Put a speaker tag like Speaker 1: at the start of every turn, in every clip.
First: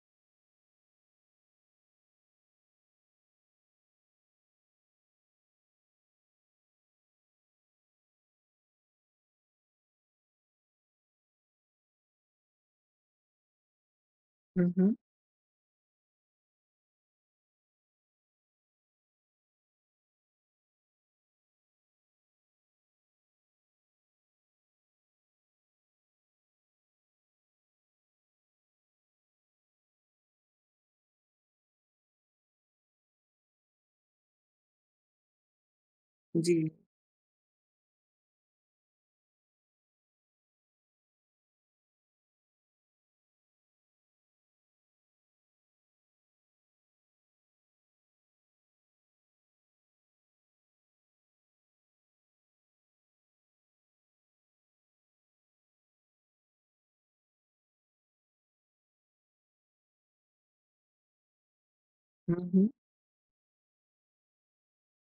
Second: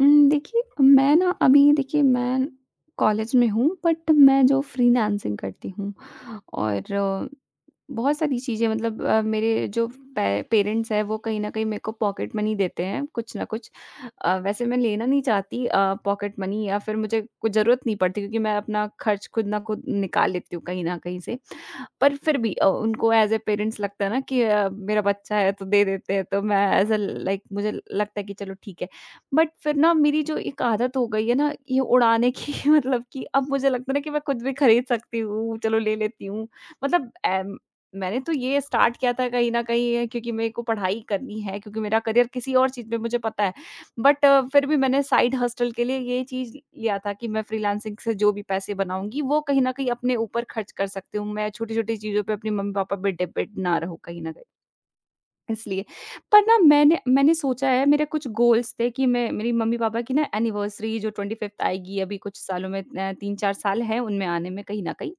Speaker 1: उम, देखिए मैं ना अभी देखिए मैं कॉलेज में हूँ बट मैं जो फ़्रीलांसिंग करती हूँ और बहुत सारी चीज़ें मतलब मेरे जो पे पेरेंट्स हैं वो कहीं न कहीं मेरे को पॉकेट मनी देते हैं कुछ ना कुछ। अ, वैसे
Speaker 2: हुँ,
Speaker 1: मैं
Speaker 2: हुँ।
Speaker 1: लेना नहीं चाहती अ, पॉकेट मनी या फिर मुझे कुछ ज़रूरत नहीं पड़ती क्योंकि मैं अपना खर्च खुद ना खुद निकाल लेती हूँ कहीं न कहीं से। पर फिर भी अ, उनको एज़ अ पेरेंट्स लगता है ना कि अ, मेरा बच्चा है तो दे देते हैं। तो मैं एज़ अ लाइक मुझे लगता है कि चलो ठीक है। बट फिर ना मेरी जो एक आदत हो गई है ना ये उड़ाने की मतलब कि अब मुझे लगता है ना कि मैं खुद भी खरीद सकती हूँ, चलो ले लेती हूँ।
Speaker 2: जी।
Speaker 1: मतलब ए, मैंने तो ये स्टार्ट किया था कहीं न कहीं ये क्योंकि मेरे को पढ़ाई करनी, है क्योंकि मेरा करियर किसी और चीज़ में मुझे पता है। बट फिर भी मैंने साइड हस्टल के लिए ये चीज़ लिया था कि मैं फ़्रीलांसिंग से जो भी पैसे बनाऊँगी वो कहीं न कहीं अपने ऊपर खर्च कर सकती हूँ। मैं छोटी-छोटी चीज़ों पे अपने मम्मी पापा पे डिपेंड ना रहूँ कहीं न कहीं। इसलिए पर ना मैंने मैंने सोचा है मेरे कुछ गोल्स थे कि मैं मेरी मम्मी पापा की एनिवर्सरी जो 25th आएगी अभी
Speaker 2: हुँ,
Speaker 1: कुछ सालों
Speaker 2: हुँ।
Speaker 1: में अ, 3-4 साल हैं उनमें आने में कहीं न कहीं।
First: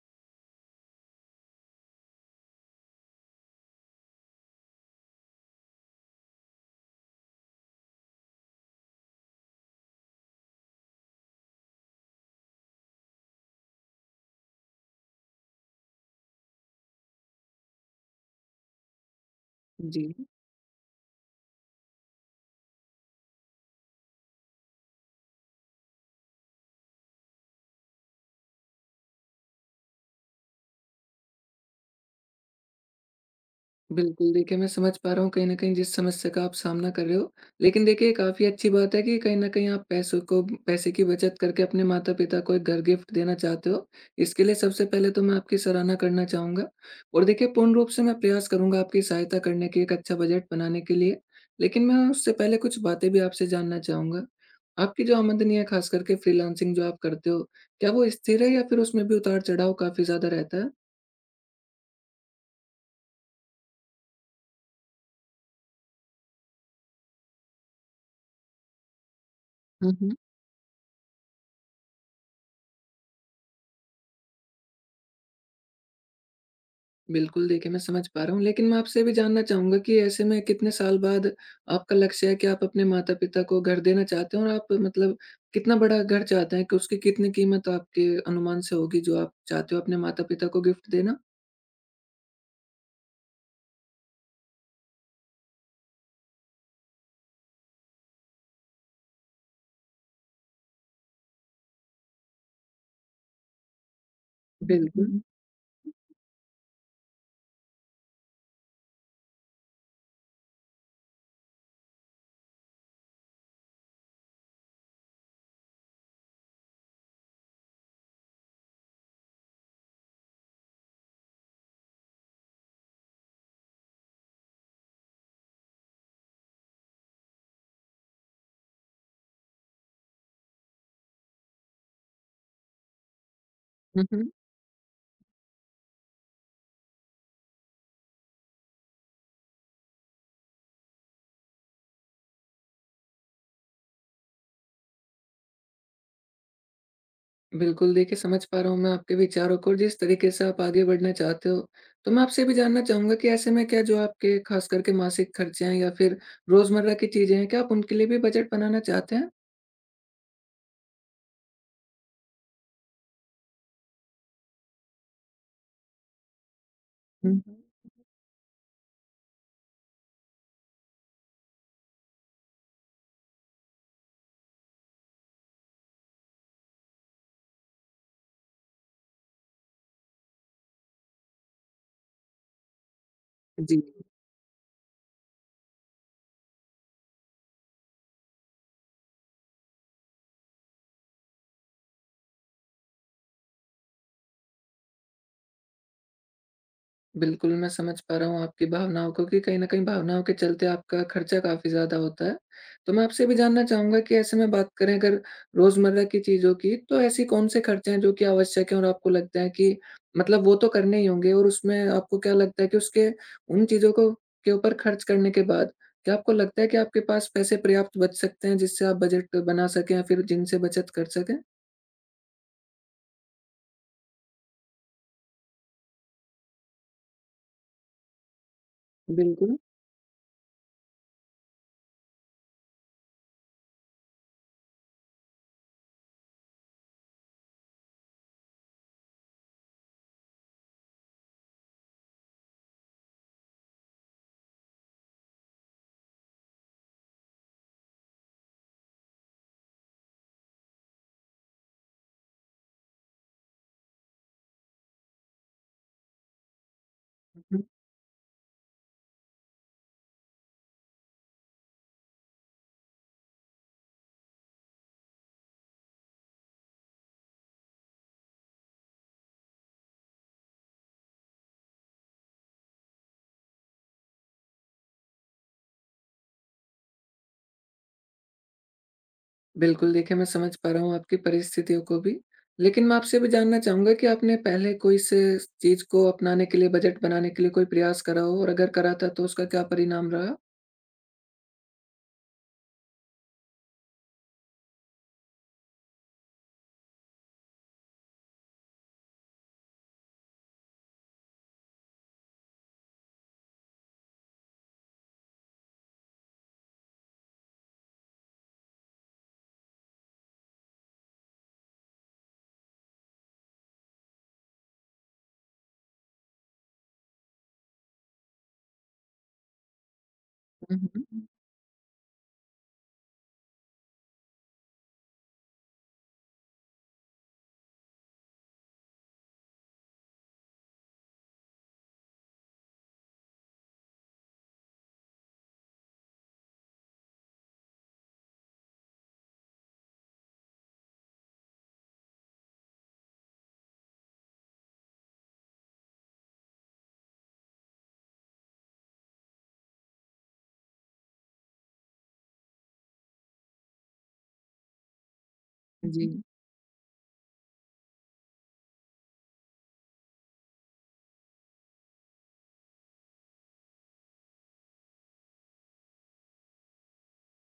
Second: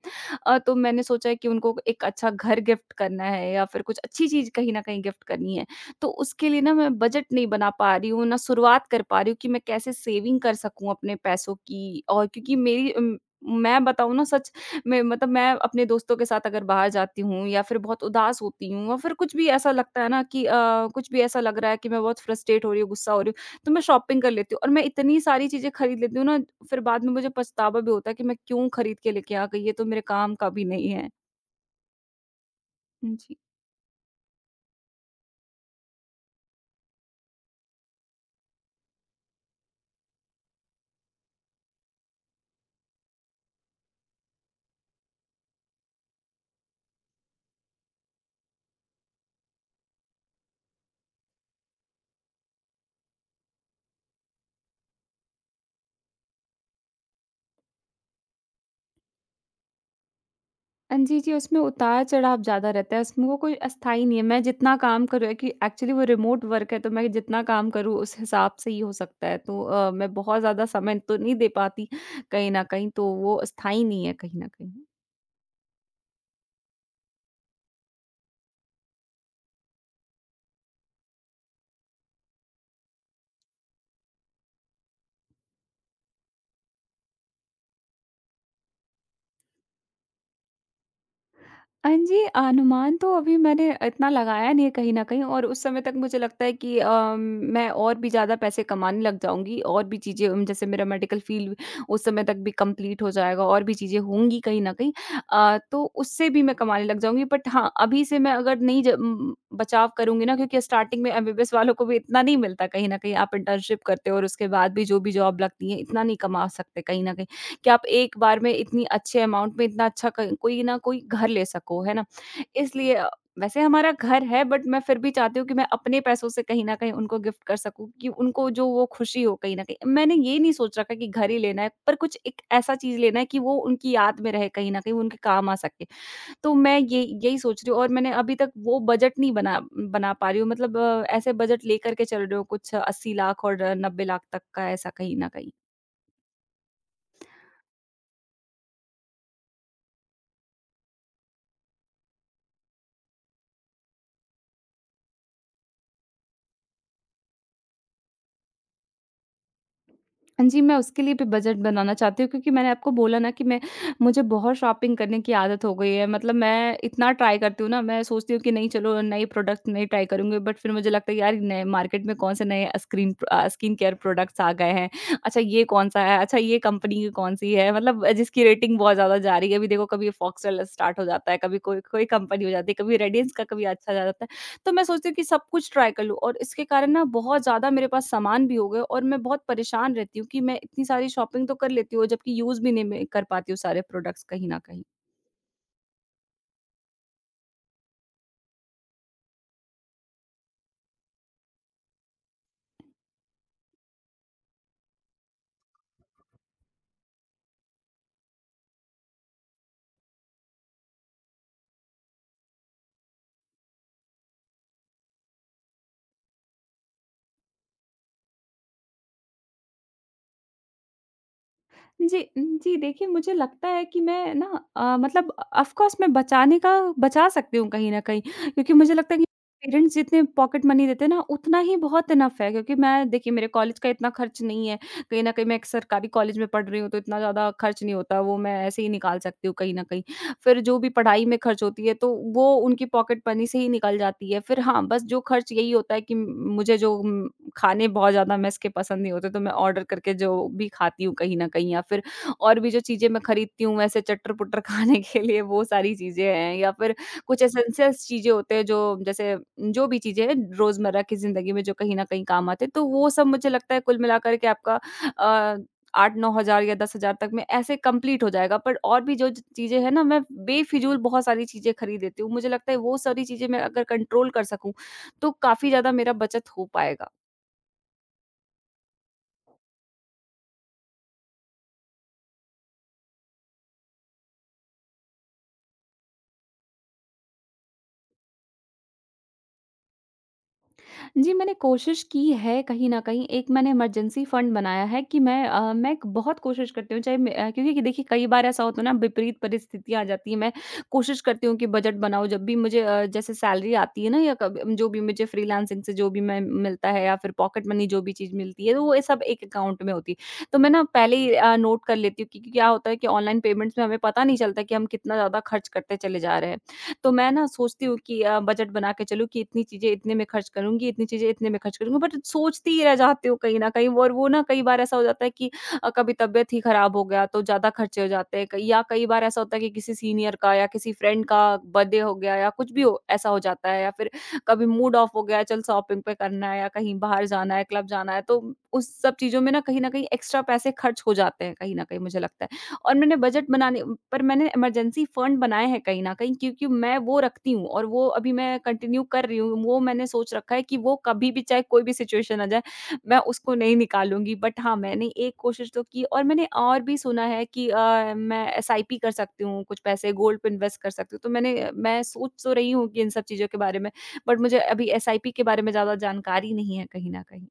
Speaker 1: अ, तो मैंने सोचा है कि उनको 1 अच्छा घर गिफ्ट करना है या फिर कुछ अच्छी चीज़ कहीं ना कहीं गिफ्ट करनी है। तो उसके लिए ना मैं बजट नहीं बना पा रही हूँ, ना शुरुआत कर पा रही हूँ कि मैं कैसे सेविंग कर सकूँ अपने पैसों की और क्योंकि मेरी उम, मैं बताऊँ ना सच, में मतलब मैं अपने दोस्तों के साथ अगर बाहर जाती हूँ या फिर बहुत उदास होती हूँ और फिर कुछ भी ऐसा लगता है ना
Speaker 2: जी।
Speaker 1: कि अ, कुछ भी ऐसा लग रहा है कि मैं बहुत फ्रस्ट्रेट हो रही हूँ, गुस्सा हो रही हूँ तो मैं शॉपिंग कर लेती हूँ और मैं इतनी सारी चीज़ें खरीद लेती हूँ ना फिर बाद में मुझे पछतावा भी होता है कि मैं क्यों खरीद के लेके आ गई ये तो मेरे काम का भी नहीं है। हुँ, जी।
Speaker 2: बिल्कुल, देखिए मैं समझ पा रहा हूँ कहीं न कहीं जिस समस्या का आप सामना कर रहे हो, लेकिन देखिए ये काफ़ी अच्छी बात है कि कहीं न कहीं आप पैसों को पैसे की बचत करके अपने माता-पिता को एक घर गिफ्ट देना चाहते हो। इसके लिए सबसे पहले तो मैं आपकी सराहना करना चाहूँगा, और देखिए पूर्ण रूप से मैं प्रयास करूँगा आपकी सहायता करने के एक अच्छा बजट बनाने के लिए, लेकिन मैं उससे पहले कुछ बातें भी आपसे जानना चाहूँगा। आपकी जो आमदनी है ख़ास करके फ्रीलांसिंग जो आप करते हो, क्या वो स्थिर है या फिर उसमें भी उतार-चढ़ाव काफ़ी ज़्यादा रहता है?
Speaker 1: हाँ जी, जी। उसमें उतार-चढ़ाव ज़्यादा रहता है, उसमें वो कोई अस्थाई नहीं है मैं जितना काम करूँ है कि एक्चुअली वो रिमोट वर्क़ है तो मैं जितना काम करूँ उस हिसाब से ही हो सकता है। तो अ,
Speaker 2: हुँ,
Speaker 1: मैं
Speaker 2: हुँ।
Speaker 1: बहुत ज़्यादा समय तो नहीं दे पाती कहीं न कहीं तो वो स्थायी नहीं है कहीं न कहीं।
Speaker 2: बिल्कुल, देखिए मैं समझ पा रहा हूँ लेकिन मैं आपसे भी जानना चाहूँगा कि ऐसे में कितने साल बाद आपका लक्ष्य है कि आप अपने माता-पिता को घर देना चाहते हो, और आप मतलब कितना बड़ा घर चाहते हैं कि उसकी कितनी कीमत आपके अनुमान से होगी जो आप चाहते हो अपने माता-पिता को गिफ्ट देना?
Speaker 1: हाँ जी, अनुमान तो अभी मैंने इतना लगाया नहीं है कहीं न कहीं और उस समय तक मुझे लगता है कि अ, म मैं और भी ज़्यादा पैसे कमाने लग जाऊँगी और भी चीज़ें उम, जैसे मेरा मेडिकल फ़ील्ड उस समय तक भी कंप्लीट हो जाएगा और भी चीज़ें होंगी कहीं न कहीं।
Speaker 2: बिल्कुल।
Speaker 1: अ, तो उससे भी मैं कमाने लग जाऊँगी बट हाँ, अभी से मैं अगर नहीं ज बचाव करुँगी ना क्योंकि स्टार्टिंग में एमबीबीएस वालों को भी इतना नहीं मिलता कहीं न कहीं आप इंटर्नशिप करते हो और उसके बाद भी जो भी जॉब लगती है, इतना नहीं कमा सकते कहीं न कहीं कि आप एक बार में इतनी अच्छे अमाउंट में इतना अच्छा क कोई न कोई घर ले सको, है ना? इसलिए अ, वैसे हमारा घर है बट मैं फिर भी चाहती हूँ कि मैं अपने पैसों से कहीं न कहीं उनको गिफ्ट कर सकूँ कि उनको जो वो खुशी हो कहीं न कहीं। मैंने ये नहीं सोच रखा कि घर ही लेना है, पर कुछ एक ऐसा चीज़ लेना है कि वो उनकी
Speaker 2: हुँ,
Speaker 1: याद
Speaker 2: हुँ।
Speaker 1: में रहे कहीं न कहीं वो उनके काम आ सके। तो मैं ये यही सोच रही हूँ और मैंने अभी तक वो बजट नहीं बना बना पा रही हूँ मतलब ऐसे बजट लेकर के चल रहे हो कुछ 80 लाख और 90 लाख तक का ऐसा कहीं न कहीं।
Speaker 2: बिल्कुल देखिए समझ पा रहा हूँ मैं आपके विचारों को जिस तरीके से आप आगे बढ़ना चाहते हो। तो मैं आपसे भी जानना चाहूँगा कि ऐसे में क्या जो आपके खास कर के मासिक खर्चे हैं या फिर रोज़मर्रा की चीज़ें हैं क्या आप उनके लिए भी बजेट बनाना चाहते हैं?
Speaker 1: हाँ जी मैं उसके लिए भी बजट बनाना चाहती हूँ क्योंकि मैंने आपको बोला ना कि मैं मुझे बहुत शॉपिंग करने की आदत हो गई है। मतलब मैं इतना ट्राई करती
Speaker 2: हुँ।
Speaker 1: हूँ ना मैं सोचती हूँ कि नहीं चलो नए प्रोडक्ट्स नहीं ट्राई करूँगी बट फिर मुझे लगता है यार नए मार्केट में कौन से नए स्क्रीन अ, स्किन केयर प्रोडक्ट्स आ गए हैं। अच्छा ये कौन-सा है, अच्छा ये कंपनी कौन सी है। मतलब जिसकी रेटिंग बहुत ज़्यादा जा रही है। अभी देखो कभी फॉक्ससेल स्टार्ट हो जाता है, कभी कोई-कोई कंपनी हो जाती है, कभी रेडियंस का कभी
Speaker 2: जी।
Speaker 1: अच्छा आ जाता है। तो मैं सोचती हूँ कि सब कुछ ट्राई कर लूँ, और इसके कारण ना बहुत ज़्यादा मेरे पास सामान भी हो गए और मैं बहुत परेशान रहती हूँ कि मैं इतनी सारी शॉपिंग तो कर लेती हूँ जबकि यूज़ भी नहीं मैं कर पाती हूँ सारे प्रोडक्ट्स कहीं ना कहीं।
Speaker 2: बिल्कुल। मैं समझ पा रहा हूँ आपकी भावनाओं को कि कहीं न कहीं भावनाओं के चलते आपका खर्चा काफ़ी ज़्यादा होता है। तो मैं आपसे भी जानना चाहूँगा कि ऐसे में बात करें अगर रोज़मर्रा की चीज़ों की तो ऐसी कौन से खर्चे हैं जो की आवश्यक है और आपको लगता है कि मतलब वो तो करने ही होंगे और उसमें आपको क्या लगता है कि उसके उन चीज़ों को के ऊपर खर्च करने के बाद क्या आपको लगता है कि आपके पास पैसे पर्याप्त बच सकते हैं जिससे आप बजट बना सकें या फिर जिन से बचत कर सकें?
Speaker 1: जी, उम, जी। देखिए मुझे लगता है कि मैं ना अ, मतलब ऑफ कोर्स मैं बचाने का बचा सकती हूँ कहीं न कहीं क्योंकि मुझे लगता है कि
Speaker 2: बिल्कुल।
Speaker 1: पेरेंट्स जितने पॉकेट मनी देते हैं ना उतना ही बहुत इनफ है क्योंकि मैं देखिए मेरे कॉलेज का इतना खर्च नहीं है कहीं न कहीं मैं एक सरकारी कॉलेज में पढ़ रही हूँ तो इतना ज़्यादा खर्च नहीं होता वो मैं ऐसे ही निकाल सकती हूँ कहीं न कहीं। फिर जो भी पढ़ाई में खर्च होती है तो वो उनकी पॉकेट मनी से ही निकल जाती है फिर, हाँ बस जो खर्च यही होता है कि मुझे जो खाने बहुत ज़्यादा मेस के पसंद नहीं होते तो मैं ऑर्डर करके जो भी खाती हूँ कहीं न कहीं या फिर और भी जो चीजें मैं खरीदती हूँ। वैसे चट्टर-पुट्टर खाने के लिए वो सारी चीजें हैं या फिर कुछ
Speaker 2: हुँ।
Speaker 1: एंसेस चीजें होते हैं जो जैसे जो भी चीजें हैं रोज़मर्रा की जिंदगी में जो कहीं न कहीं काम आते हैं तो वो सब मुझे लगता है कुल मिला कर के आपका अ 8-9000 या 10000 तक में ऐसे कंप्लीट हो जाएगा पर और भी जो ची चीजें हैं ना मैं बेफ़िज़ूल बहुत सारी चीजें खरीद लेती हूँ। मुझे लगता है वो सारी चीजें मैं अगर कंट्रोल कर सकूँ, तो काफ़ी ज़्यादा मेरा बचत हो पाएगा।
Speaker 2: बिल्कुल, देखिए मैं समझ पा रहा हूँ आपकी परिस्थितियों को भी लेकिन मैं आपसे भी जानना चाहूँगा कि आपने पहले कोई सी चीज़ को अपनाने के लिए बजट बनाने के लिए कोई प्रयास करा हो? और अगर करा था तो उसका क्या परिणाम रहा?
Speaker 1: जी, मैंने कोशिश की है कहीं न कहीं एक मैंने इमरजेंसी फंड बनाया है कि मैं अ, मैं एक बहुत कोशिश करती हूँ, चाहे अ, क्योंकि देखिए कई बार ऐसा होता है ना विपरीत परिस्थितियाँ आ जाती है, मैं कोशिश करती हूँ कि बजट बनाऊँ जब भी मुझे अ, जैसे सैलरी आती है ना या कभी अम, जो भी मुझे फ्रीलांसिंग से जो भी मैं मिलता है या फिर पॉकेट मनी जो भी चीज़ मिलती है तो वो सब एक अकाउंट में होती है। तो मैं ना पहले ही अ, नोट कर लेती हूँ क्योंकि क्या होता है कि ऑनलाइन पेमेंट्स में हमें पता नहीं चलता कि हम कितना ज़्यादा खर्च करते चले जा रहे हैं। तो मैं ना सोचती हूँ कि अ, बजट बना के चलूँ कि इतनी चीज़ें इतने में खर्च
Speaker 2: हुँ,
Speaker 1: करुँगी,
Speaker 2: हुँ,
Speaker 1: इतनी
Speaker 2: हुँ, हुँ।
Speaker 1: चीज़ें इतने में खर्च करुँगी बट सोचती ही रह जाती हूँ कहीं न कहीं और वो ना कई बार ऐसा हो जाता है कि अ, कभी तबियत ही खराब हो गया तो ज़्यादा खर्चे हो जाते हैं कई या कई बार ऐसा होता है कि किसी सीनियर का या किसी फ्रेंड का बर्थडे हो गया या कुछ भी ऐसा हो जाता है या फिर कभी मूड ऑफ हो गया, चल शॉपिंग पे करना है या कहीं बाहर जाना है, क्लब जाना है, तो उस सब चीज़ों में न कहीं न कहीं एक्स्ट्रा पैसे खर्च हो जाते हैं कहीं न कहीं मुझे लगता है। और मैंने बजट बनाने पर मैंने इमरजेंसी फंड बनाए हैं कहीं न कहीं क्योंकि मैं वो रखती हूँ और वो अभी मैं कंटिन्यू कर रही हूँ वो मैंने सोच रखा है कि वो कभी भी चाहे कोई भी सिचुएशन आ जाए मैं उसको नहीं निकालूँगी। बट हाँ, मैंने एक कोशिश तो की
Speaker 2: जी।
Speaker 1: और मैंने और भी सुना है कि अ, मैं एसआईपी कर सकती हूँ, कुछ पैसे गोल्ड पे इन्वेस्ट कर सकती हूँ। तो मैंने मैं सोच तो रही हूँ कि इन सब चीज़ों के बारे में बट मुझे अभी एसआईपी के बारे में ज़्यादा जानकारी नहीं है कहीं न कहीं।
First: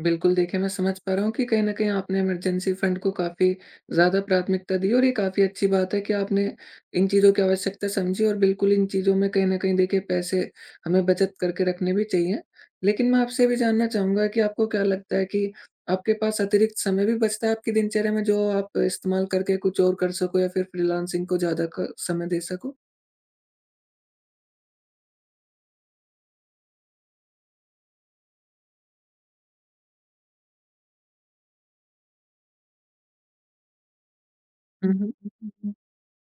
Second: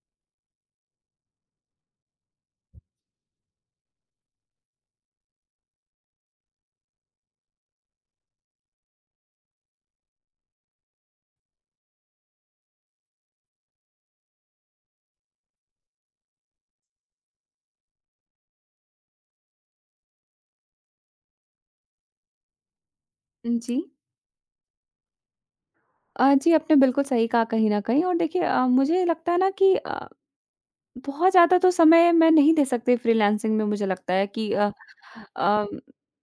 Speaker 2: बिल्कुल, देखिए मैं समझ पा रहा हूँ कि कहीं न कहीं आपने इमरजेंसी फंड को काफ़ी ज़्यादा प्राथमिकता दी और ये काफ़ी अच्छी बात है कि आपने इन चीज़ों की आवश्यकता समझी और बिल्कुल इन चीज़ों में कहीं न कहीं देखिए पैसे हमें बचत करके रखने भी चाहिए। लेकिन मैं आपसे ये भी जानना चाहूँगा कि आपको क्या लगता है कि, आपके पास अतिरिक्त समय भी बचता है आपकी दिनचर्या में जो आप इस्तेमाल करके कुछ और कर सको या फिर फ्रीलांसिंग को ज़्यादा क समय दे सको?
Speaker 1: अ, जी। अ, जी। आपने बिल्कुल सही कहा कहीं न कहीं और देखिए अ, मुझे लगता है ना कि अ, बहुत ज़्यादा तो समय मैं नहीं दे सकती फ्रीलांसिंग में मुझे लगता है कि अ
Speaker 2: हुँ, हुँ, हुँ, हुँ,
Speaker 1: अ,
Speaker 2: हुँ।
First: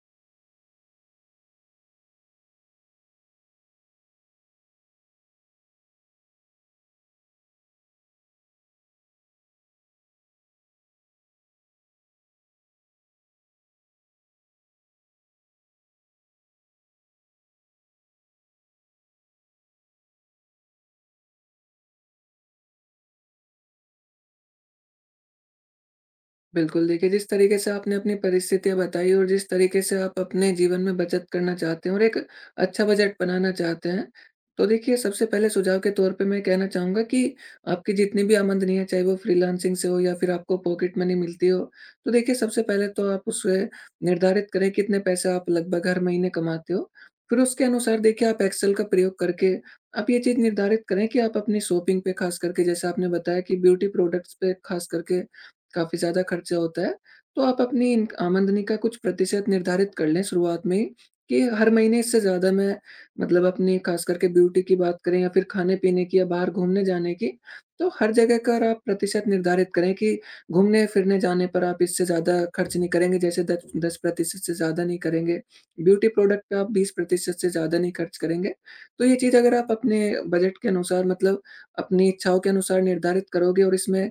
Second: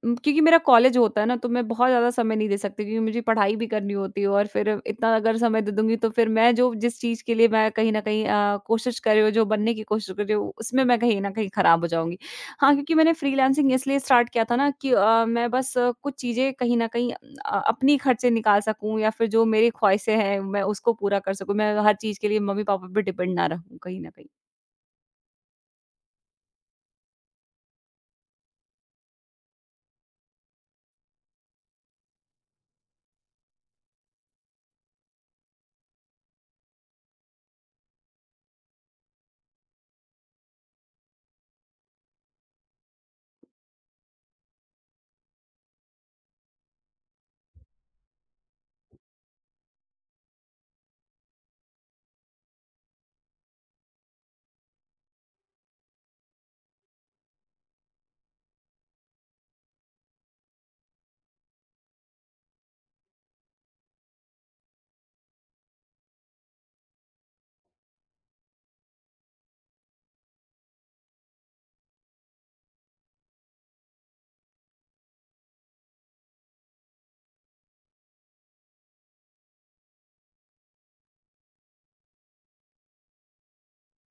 Speaker 1: क्योंकि मेरा कॉलेज होता है ना, तो मैं बहुत ज़्यादा समय नहीं दे सकती क्योंकि मुझे पढ़ाई भी करनी होती है और फिर इतना अगर समय दे दूँगी तो फिर मैं जो जिस चीज़ के लिए मैं कहीं न कहीं अ, कोशिश कर रही हूँ जो बनने की कोशिश कर रही हूँ उसमें मैं कहीं न कहीं ख़राब हो जाऊँगी। हाँ, क्योंकि मैंने फ्रीलांसिंग इसलिए स्टार्ट किया था ना कि अ, मैं बस कुछ चीज़ें कहीं न कहीं अ, अपनी खर्चे निकाल सकूँ या फिर जो मेरी ख्वाहिशें हैं मैं उसको पूरा कर सकूँ मैं हर चीज़ के लिए मम्मी-पापा पे डिपेंड ना रहूँ कहीं न कहीं।
Speaker 2: बिल्कुल, देखिए, जिस तरीके से आपने अपनी परिस्थितियाँ बताई और जिस तरीके से आप अपने जीवन में बचत करना चाहते हो और एक अच्छा बजट बनाना चाहते हैं। तो देखिए, सबसे पहले सुझाव के तौर पे मैं ये कहना चाहूँगा कि आपकी जितनी भी आमदनी है, चाहे वो फ्रीलांसिंग से हो या फिर आपको पॉकेट मनी मिलती हो। तो देखिए सबसे पहले तो आप उसे निर्धारित करें कितने पैसे आप लगभग हर महीने कमाते हो, फिर उसके अनुसार देखिए आप एक्सेल का प्रयोग करके, आप ये चीज़ निर्धारित करें कि आप अपनी शॉपिंग पे खास करके जैसे आपने बताया कि ब्यूटी प्रोडक्टस पे खास करके काफ़ी ज़्यादा खर्चे होता है। तो आप अपनी इन आमदनी का कुछ प्रतिशत निर्धारित कर लें शुरुआत में ही, कि हर महीने इससे ज़्यादा मैं मतलब अपनी खास करके ब्यूटी की बात करें या फिर खाने-पीने की या बाहर घूमने जाने की, तो हर जगह का अर आप प्रतिशत निर्धारित करें कि घूमने-फिरने जाने पर आप इससे ज़्यादा खर्च नहीं करेंगे, जैसे दच 10% से ज़्यादा नहीं करेंगे। ब्यूटी प्रोडक्ट पे आप 20% से ज़्यादा नहीं खर्च करेंगे। तो ये चीज़ अगर आप अपने बजट के अनुसार मतलब अपनी इच्छाओं के अनुसार निर्धारित करोगे और इसमें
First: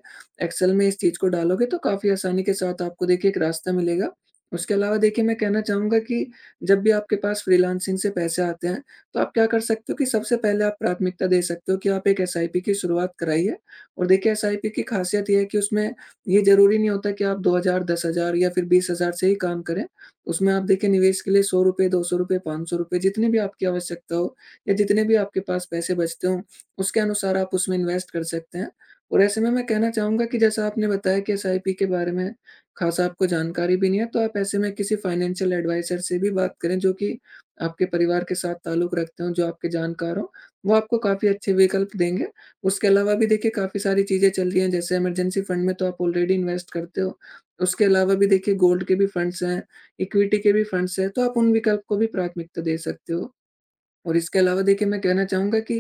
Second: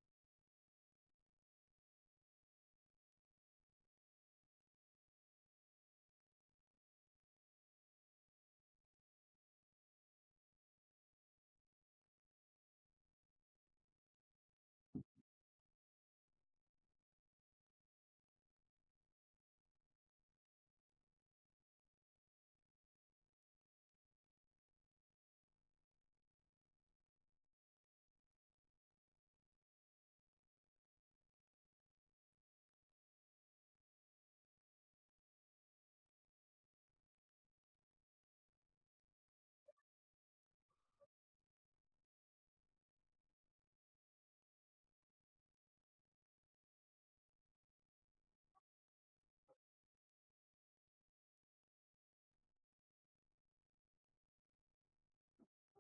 Speaker 2: एक्सेल में इस चीज़ को डालोगे तो काफ़ी आसानी के साथ आपको देखिए एक रास्ता मिलेगा। उसके अलावा देखिए मैं कहना चाहूँगा कि, जब भी आपके पास फ्रीलांसिंग से पैसे आते हैं, तो आप क्या कर सकते हो कि सबसे पहले आप प्राथमिकता दे सकते हो कि आप एक एसआईपी की शुरुआत कराइए, और देखिए एसआईपी की खासियत ये है कि उसमें ये ज़रूरी नहीं होता कि आप 2,000 10,000 या फिर 20,000 से ही काम करें, उसमें आप देखिए निवेश के लिए ₹100 ₹200 ₹500 जितनी भी आपकी आवश्यकता हो या जितने भी आपके पास पैसे बचते हों, उसके अनुसार आप उसमें इन्वेस्ट कर सकते हैं। और ऐसे में मैं कहना चाहूँगा कि जैसा आपने बताया कि एसआईपी के बारे में खासा आपको जानकारी भी नहीं है, तो आप ऐसे में किसी फाइनेंशियल एडवाइज़र से भी बात करें जो कि आपके परिवार के साथ ताल्लुक रखते हो, जो आपके जानकार हो वो आपको काफ़ी अच्छे विकल्प देंगे। उसके अलावा भी देखिए काफ़ी सारी चीज़ें चल रही हैं जैसे इमरजेंसी फंड में तो आप ऑलरेडी इन्वेस्ट करते हो, उसके अलावा भी देखिए गोल्ड के भी फंड्स हैं, इक्विटी के भी फंड्स हैं, तो आप उन विकल्प को भी प्राथमिकता दे सकते हो। और इसके अलावा देखिए मैं कहना चाहूँगा कि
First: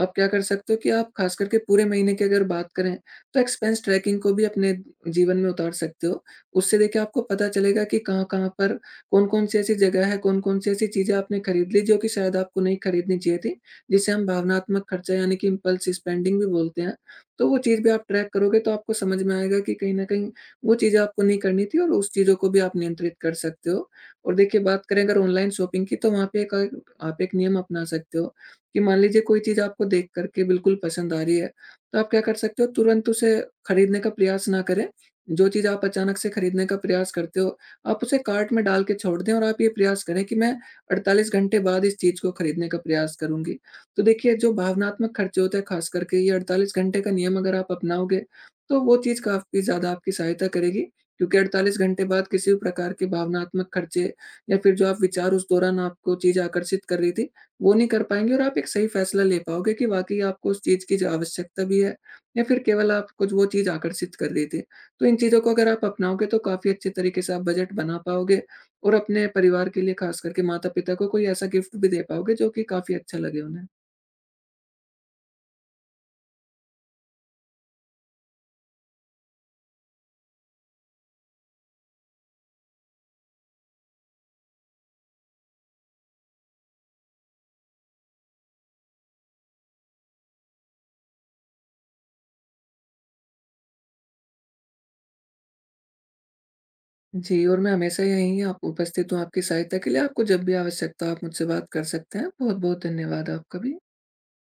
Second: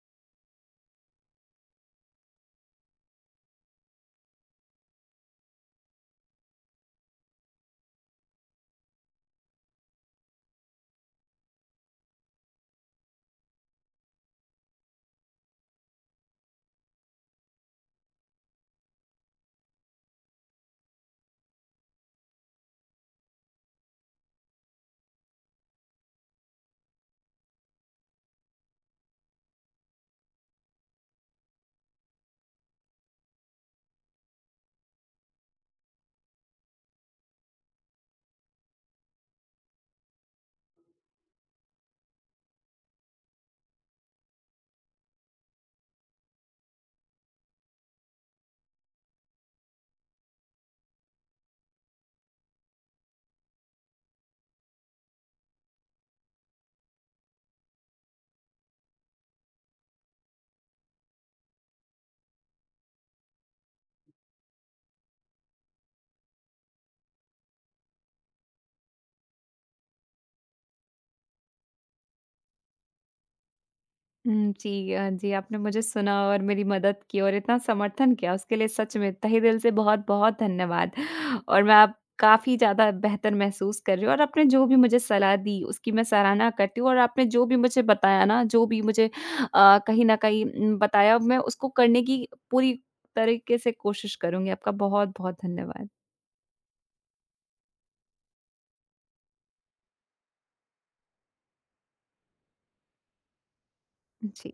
Speaker 2: आप क्या कर सकते हो कि आप खास करके पूरे महीने की अगर बात करें, तो एक्सपेंस ट्रैकिंग को भी अपने जीवन में उतार सकते हो। उससे देखिए आपको पता चलेगा कि कहाँ-कहाँ पर कौन-कौन सी ऐसी जगह है, कौन-कौन सी ऐसी चीज़ें आपने खरीद ली, जो कि शायद आपको नहीं खरीदनी चाहिए थी। जिसे हम भावनात्मक खर्चा यानी कि इम्पल्स स्पेंडिंग भी बोलते हैं, तो वो चीज़ भी आप ट्रैक करोगे तो आपको समझ में आएगा कि कहीं न कहीं वो चीज़ें आपको नहीं करनी थी और उस चीज़ को भी आप नियंत्रित कर सकते हो। और देखिए, बात करें अगर ऑनलाइन शॉपिंग की तो वहाँ पे एक आप एक नियम अपना सकते हो, कि मान लीजिए कोई चीज़ आपको देख कर के बिल्कुल पसंद आ रही है, तो आप क्या कर सकते हो तुरंत उसे खरीदने का प्रयास ना करें, जो चीज़ आप अचानक से खरीदने का प्रयास करते हो, आप उसे कार्ट में डाल के छोड़ दें और आप ये प्रयास करें कि मैं 48 घंटे बाद इस चीज़ को खरीदने का प्रयास करूँगी। तो देखिए, जो भावनात्मक खर्चे होते हैं खास करके ये 48 घंटे का नियम अगर आप अपनाओगे, तो वो चीज़ काफ़ी ज़्यादा आपकी सहायता करेगी, क्योंकि 48 घंटे बाद किसी भी प्रकार की भावनात्मक खर्चे या फिर जो आप विचार उस दौरान आपको चीज़ आकर्षित कर रही थी वो नहीं कर पाएँगे। और आप एक सही फैसला ले पाओगे कि वाकई आपको उस चीज़ की ज आवश्यकता भी है? या फिर केवल आप कुछ वो चीज़ आकर्षित कर रही थी। तो इन चीज़ों को अगर आप अपनाओगे तो काफ़ी अच्छे तरीके से आप बजट बना पाओगे, और अपने परिवार के लिए खास करके माता-पिता को कोई ऐसा गिफ्ट भी दे पाओगे जो कि काफ़ी अच्छा लगे उन्हें।
Speaker 1: हुँ, जी। अ, जी आपने मुझे सुना और मेरी मदद की और इतना समर्थन किया उसके लिए सच में तहेदिल से बहुत-बहुत धन्यवाद। और मैं अब काफ़ी ज़्यादा बेहतर महसूस कर रही हूँ और आपने जो भी मुझे सलाह दी उसकी मैं सराहना करती हूँ और आपने जो भी मुझे बताया ना जो भी मुझे अ, कहीं न कहीं उम, बताया मैं उसको करने की पूरी तरीके से कोशिश करुँगी। आपका बहुत-बहुत धन्यवाद।
Speaker 2: जी और मैं हमेशा यहीं अप उपस्थित हूँ आपकी सहायता के लिए आपको जब भी आवश्यकता हो आप मुझसे बात कर सकते हैं। बहुत-बहुत धन्यवाद आपका भी।
Speaker 1: जी।